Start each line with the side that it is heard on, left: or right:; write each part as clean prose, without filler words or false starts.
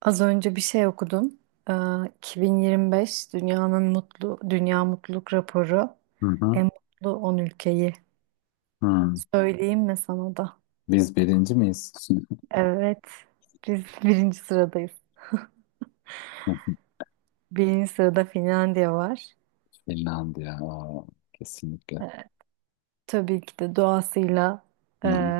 right: Az önce bir şey okudum. Ee, 2025 dünyanın mutlu dünya mutluluk raporu
left: Hı hı.
right: en mutlu 10 ülkeyi.
left: Hı.
right: Söyleyeyim mi sana da?
left: Biz birinci miyiz?
right: Evet. Biz birinci sıradayız. Birinci sırada Finlandiya var.
left: Finlandiya. Aa, kesinlikle.
right: Tabii ki de doğasıyla
left: Hı
right: e,
left: hı.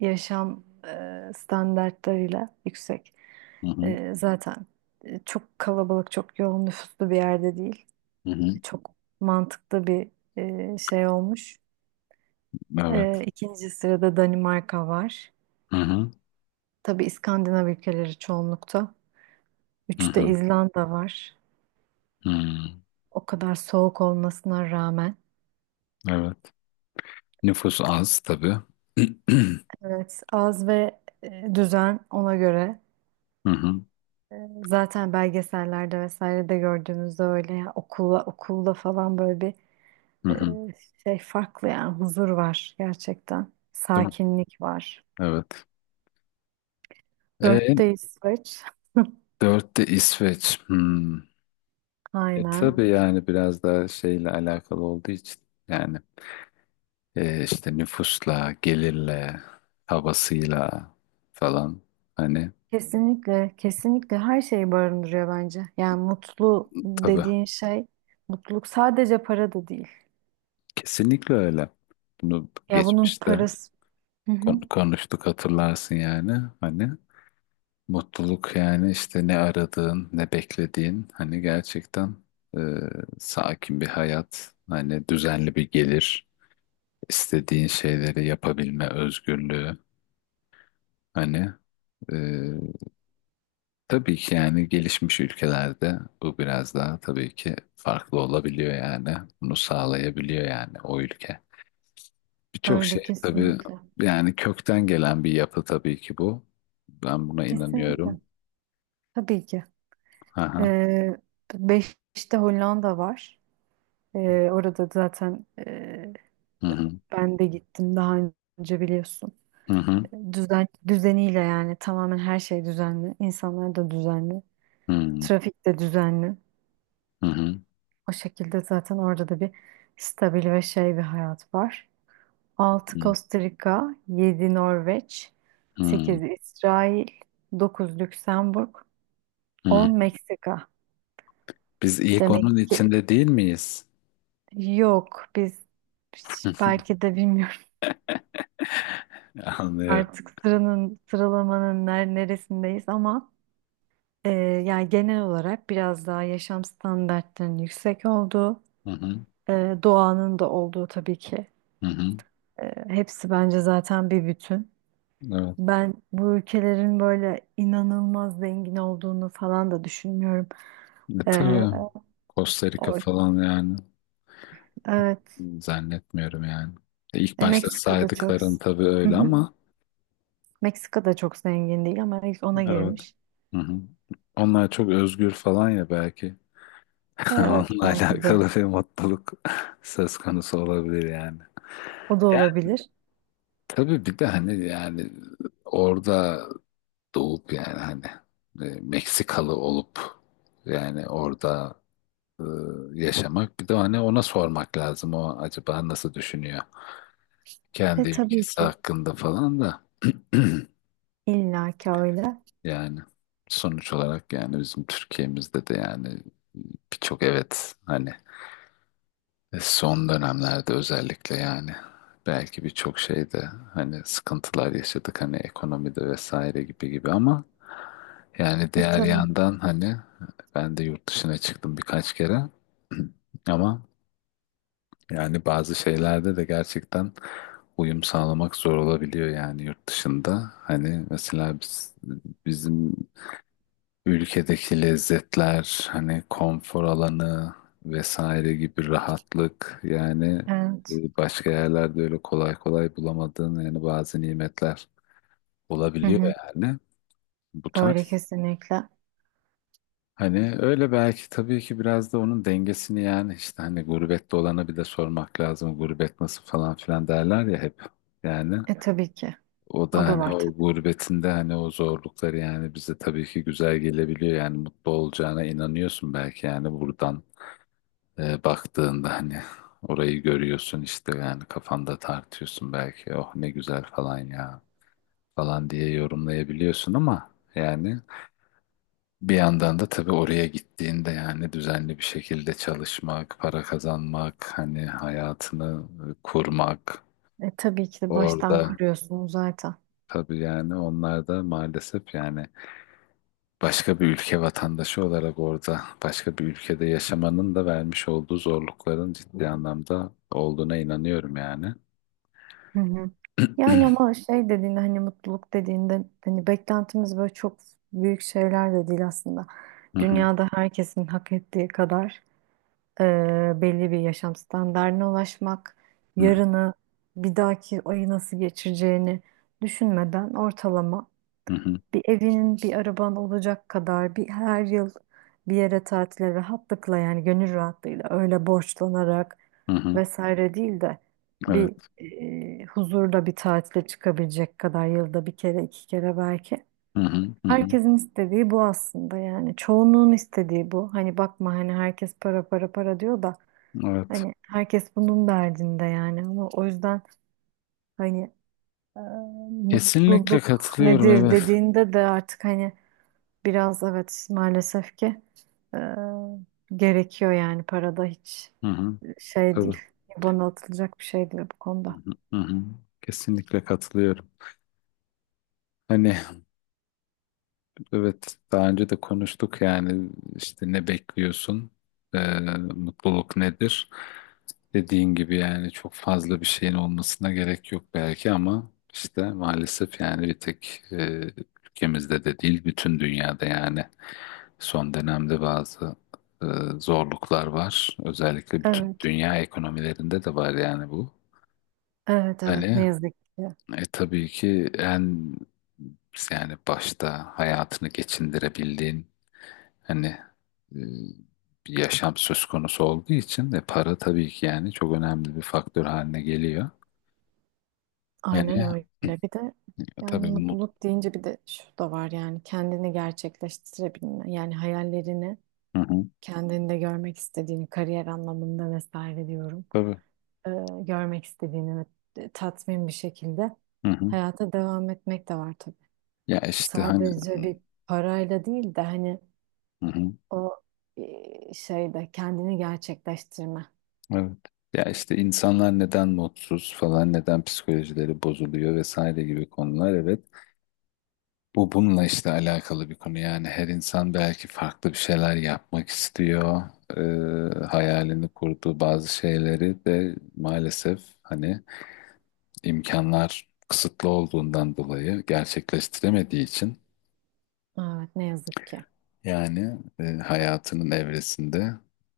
right: yaşam standartlarıyla yüksek.
left: Hı hı.
right: Zaten çok kalabalık, çok yoğun nüfuslu bir yerde değil.
left: Hı hı.
right: Çok mantıklı bir şey olmuş.
left: Evet.
right: İkinci sırada Danimarka var.
left: Hı hı.
right: Tabii İskandinav ülkeleri çoğunlukta.
left: Hı
right: Üçte
left: hı.
right: İzlanda var.
left: Hı.
right: O kadar soğuk olmasına rağmen.
left: Evet. Nüfus az tabii.
right: Evet, az ve düzen ona göre.
left: Hı hı.
right: E, Zaten belgesellerde vesaire de gördüğümüzde öyle ya okula okulda falan böyle bir
left: Hı hı.
right: e, şey farklı, yani huzur var gerçekten.
left: Değil mi?
right: Sakinlik var.
left: Evet. E,
right: Dörtte İsveç.
left: Dörtte İsveç. Hmm.
right: Aynen.
left: Tabii yani biraz daha şeyle alakalı olduğu için yani işte nüfusla, gelirle, havasıyla falan hani
right: Kesinlikle, kesinlikle her şeyi barındırıyor bence. Yani mutlu
left: tabii.
right: dediğin şey, mutluluk sadece para da değil.
left: Kesinlikle öyle. Bunu
right: Ya bunun
left: geçmişte
right: parası, hı hı,
left: konuştuk hatırlarsın yani. Hani mutluluk yani işte ne aradığın, ne beklediğin hani gerçekten e, sakin bir hayat, hani düzenli bir gelir, istediğin şeyleri yapabilme özgürlüğü hani e, tabii ki yani gelişmiş ülkelerde bu biraz daha tabii ki farklı olabiliyor yani. Bunu sağlayabiliyor yani o ülke. Birçok
right: öyle
left: şey tabii
right: kesinlikle.
left: yani kökten gelen bir yapı tabii ki bu. Ben buna inanıyorum.
right: Kesinlikle. Tabii ki.
left: Aha.
right: Ee, Beşiktaş'ta Hollanda var. Ee, orada zaten,
left: Hı hı.
right: ben de gittim daha önce biliyorsun.
left: Hı hı.
right: Düzeniyle yani tamamen her şey düzenli. İnsanlar da düzenli.
left: Hı hı.
right: Trafik de düzenli.
left: Hı hı.
right: O şekilde zaten orada da bir stabil ve şey bir hayat var. 6 Costa Rica, 7 Norveç,
left: Hı hı.
right: 8 İsrail, 9 Lüksemburg,
left: Hı
right: 10
left: hı.
right: Meksika.
left: Biz ilk
right: Demek
left: onun
right: ki
left: içinde değil miyiz?
right: yok, biz belki de bilmiyorum
left: Anlıyorum.
right: artık sıralamanın neresindeyiz, ama e, yani genel olarak biraz daha yaşam standartlarının yüksek olduğu,
left: Hı hı.
right: doğanın da olduğu, tabii ki
left: Hı hı.
right: hepsi bence zaten bir bütün.
left: Evet.
right: Ben bu ülkelerin böyle inanılmaz zengin olduğunu falan da düşünmüyorum. Ee,
left: Tabii Costa Rica
right: o,
left: falan yani
right: evet,
left: zannetmiyorum yani. İlk başta
right: Meksika'da çok.
left: saydıkların tabii
right: Hı
left: öyle
right: hı.
left: ama
right: Meksika'da çok zengin değil ama ilk ona
left: evet.
right: girmiş.
left: Hı hı. Onlar çok özgür falan ya belki.
right: Evet,
left: Onunla
right: belki de
left: alakalı bir mutluluk söz konusu olabilir yani.
right: o da
left: Yani
right: olabilir.
left: tabii bir de hani yani orada doğup yani hani Meksikalı olup yani orada e, yaşamak bir de hani ona sormak lazım o acaba nasıl düşünüyor kendi
right: E tabii
left: ülkesi
right: ki
left: hakkında falan da
right: illa ki öyle.
left: yani sonuç olarak yani bizim Türkiye'mizde de yani birçok evet hani. Son dönemlerde özellikle yani belki birçok şeyde hani sıkıntılar yaşadık hani ekonomide vesaire gibi gibi ama yani
right: E
left: diğer
right: tabii.
left: yandan hani ben de yurt dışına çıktım birkaç kere. Ama yani bazı şeylerde de gerçekten uyum sağlamak zor olabiliyor yani yurt dışında. Hani mesela biz, bizim ülkedeki lezzetler, hani konfor alanı vesaire gibi rahatlık yani
right: Evet.
left: başka yerlerde öyle kolay kolay bulamadığın yani bazı nimetler
right: Hı
left: olabiliyor
right: hı.
left: yani bu
right: Öyle
left: tarz.
right: kesinlikle.
left: Hani öyle belki tabii ki biraz da onun dengesini yani işte hani gurbette olana bir de sormak lazım, gurbet nasıl falan filan derler ya hep yani.
right: E tabii ki.
left: O da
right: O da
left: hani
right: var.
left: o gurbetinde hani o zorlukları yani bize tabii ki güzel gelebiliyor yani mutlu olacağına inanıyorsun belki yani buradan baktığında hani orayı görüyorsun işte yani kafanda tartıyorsun belki oh ne güzel falan ya falan diye yorumlayabiliyorsun ama yani bir yandan da tabii oraya gittiğinde yani düzenli bir şekilde çalışmak, para kazanmak, hani hayatını kurmak
right: Tabii ki de baştan
left: orada
right: kuruyorsunuz zaten.
left: tabii yani onlar da maalesef yani başka bir ülke vatandaşı olarak orada başka bir ülkede yaşamanın da vermiş olduğu zorlukların ciddi anlamda olduğuna inanıyorum yani.
right: Hı hı. Yani ama şey dediğinde, hani mutluluk dediğinde, hani beklentimiz böyle çok büyük şeyler de değil aslında.
left: Hı hı,
right: Dünyada herkesin hak ettiği kadar e, belli bir yaşam standardına ulaşmak,
left: hı hı,
right: yarını, bir dahaki ayı nasıl geçireceğini düşünmeden, ortalama
left: hı hı,
right: bir evinin, bir araban olacak kadar, bir her yıl bir yere tatile rahatlıkla, yani gönül rahatlığıyla, öyle borçlanarak
left: hı hı.
right: vesaire değil de bir
left: Evet.
right: huzurda bir tatile çıkabilecek kadar, yılda bir kere iki kere belki.
left: Hı hı, hı hı.
right: Herkesin istediği bu aslında, yani çoğunluğun istediği bu. Hani bakma, hani herkes para para para diyor da,
left: Evet.
right: hani herkes bunun derdinde yani, ama o yüzden hani e,
left: Kesinlikle
right: mutluluk
left: katılıyorum.
right: nedir
left: Evet.
right: dediğinde de artık hani biraz evet, maalesef ki e, gerekiyor yani, parada hiç
left: Hı hı.
right: şey
left: Tabii.
right: değil. Bana atılacak bir şey değil bu
left: Hı
right: konuda.
left: hı, hı hı. Kesinlikle katılıyorum. Hani evet daha önce de konuştuk yani işte ne bekliyorsun? Mutluluk nedir? Dediğin gibi yani çok fazla bir şeyin olmasına gerek yok belki ama işte maalesef yani bir tek ülkemizde de değil bütün dünyada yani. Son dönemde bazı e, zorluklar var. Özellikle bütün
right: Evet,
left: dünya ekonomilerinde de var yani bu.
right: evet, evet, ne
left: Hani
right: yazık ki.
left: tabii ki en yani başta hayatını geçindirebildiğin hani e, bir yaşam söz konusu olduğu için de para tabii ki yani çok önemli bir faktör haline geliyor.
right: Aynen
left: Hani
right: öyle. Bir de yani
left: tabii
right: mutluluk deyince bir de şu da var, yani kendini gerçekleştirebilme. Yani hayallerini
left: hı hı,
right: kendinde görmek istediğini, kariyer anlamında vesaire diyorum.
left: tabii
right: e, görmek istediğini ve tatmin bir şekilde
left: hı hı.
right: hayata devam etmek de var tabii.
left: Ya işte hani
right: Sadece bir parayla değil de hani
left: hı hı.
right: o şeyde kendini gerçekleştirme.
left: Evet. Ya işte insanlar neden mutsuz falan, neden psikolojileri bozuluyor vesaire gibi konular, evet. Bu bununla işte alakalı bir konu yani her insan belki farklı bir şeyler yapmak istiyor. Hayalini kurduğu bazı şeyleri de maalesef hani imkanlar kısıtlı olduğundan dolayı gerçekleştiremediği için
right: Evet, ne yazık ki.
left: yani hayatının evresinde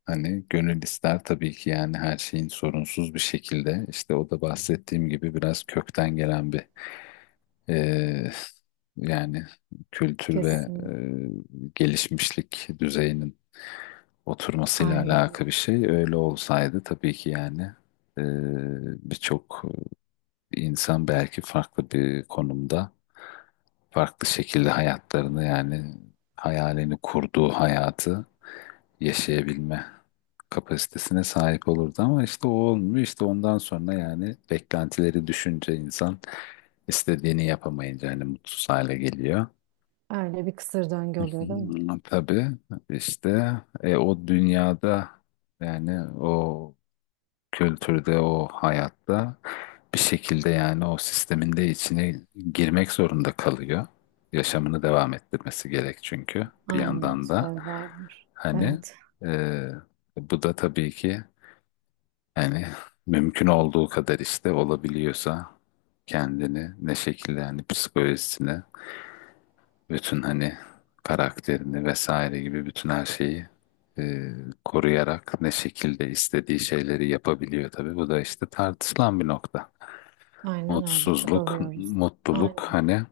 left: hani gönül ister tabii ki yani her şeyin sorunsuz bir şekilde işte o da bahsettiğim gibi biraz kökten gelen bir e, yani kültür ve
right: Kesin.
left: gelişmişlik düzeyinin oturmasıyla
right: Aynen.
left: alakalı bir şey. Öyle olsaydı tabii ki yani e, birçok İnsan belki farklı bir konumda farklı şekilde hayatlarını yani hayalini kurduğu hayatı yaşayabilme kapasitesine sahip olurdu ama işte o olmuyor. İşte ondan sonra yani beklentileri düşünce insan istediğini yapamayınca hani mutsuz hale geliyor.
right: Öyle bir kısır döngü oluyor değil mi?
left: Hmm, tabii işte o dünyada yani o kültürde, o hayatta bir şekilde yani o sistemin de içine girmek zorunda kalıyor. Yaşamını devam ettirmesi gerek, çünkü bir
right: Aynen.
left: yandan da
right: Survivor.
left: hani
right: Evet.
left: e, bu da tabii ki yani mümkün olduğu kadar işte olabiliyorsa kendini ne şekilde yani psikolojisini bütün hani karakterini vesaire gibi bütün her şeyi e, koruyarak ne şekilde istediği şeyleri yapabiliyor tabii. Bu da işte tartışılan bir nokta.
right: Aynen öyle.
left: Mutsuzluk,
right: Çabalıyoruz.
left: mutluluk
right: Aynen.
left: hani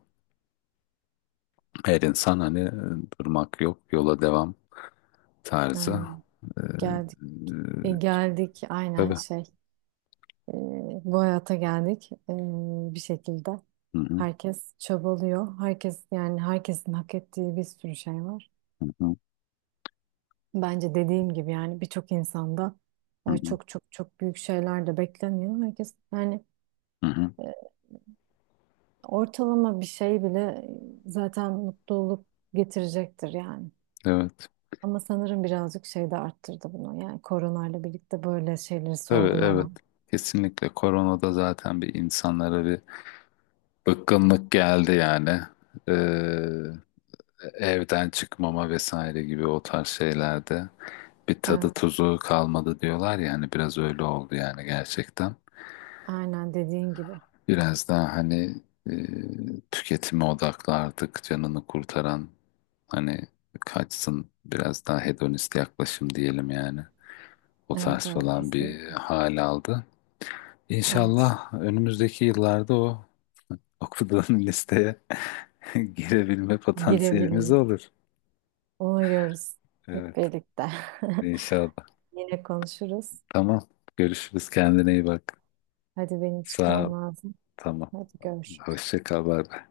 left: her insan hani durmak yok, yola devam tarzı.
right: Aynen.
left: E, e,
right: Geldik. E, geldik. Aynen
left: tabii.
right: şey. Ee, bu hayata geldik, bir şekilde.
left: Hı hı,
right: Herkes çabalıyor. Herkes, yani herkesin hak ettiği bir sürü şey var.
left: hı hı,
right: Bence dediğim gibi yani birçok insanda,
left: hı
right: ay,
left: hı,
right: çok çok çok büyük şeyler de beklemiyor. Herkes yani
left: hı hı.
right: e, ortalama bir şey bile zaten mutluluk getirecektir yani.
left: Evet.
right: Ama sanırım birazcık şey de arttırdı bunu. Yani koronayla birlikte böyle şeyleri
left: Tabii, evet.
right: sorgulama.
left: Kesinlikle koronada zaten bir insanlara bir bıkkınlık geldi yani. Evden çıkmama vesaire gibi o tarz şeylerde bir tadı
right: Evet.
left: tuzu kalmadı diyorlar ya, hani biraz öyle oldu yani gerçekten.
right: Aynen dediğin gibi.
left: Biraz daha hani e, tüketime odaklardık canını kurtaran hani kaçsın, biraz daha hedonist yaklaşım diyelim yani. O
right: Evet
left: tarz
right: evet
left: falan
right: kesin.
left: bir hal aldı.
right: Evet.
left: İnşallah önümüzdeki yıllarda o okuduğun listeye girebilme potansiyelimiz
right: Girebiliriz.
left: olur.
right: Uğurluyoruz hep
left: Evet,
right: birlikte.
left: inşallah.
right: Yine konuşuruz.
left: Tamam. Görüşürüz. Kendine iyi bak.
right: Hadi benim
left: Sağ
right: çıkmam
left: ol.
right: lazım.
left: Tamam.
right: Hadi görüşürüz.
left: Hoşça kal. Bay bay.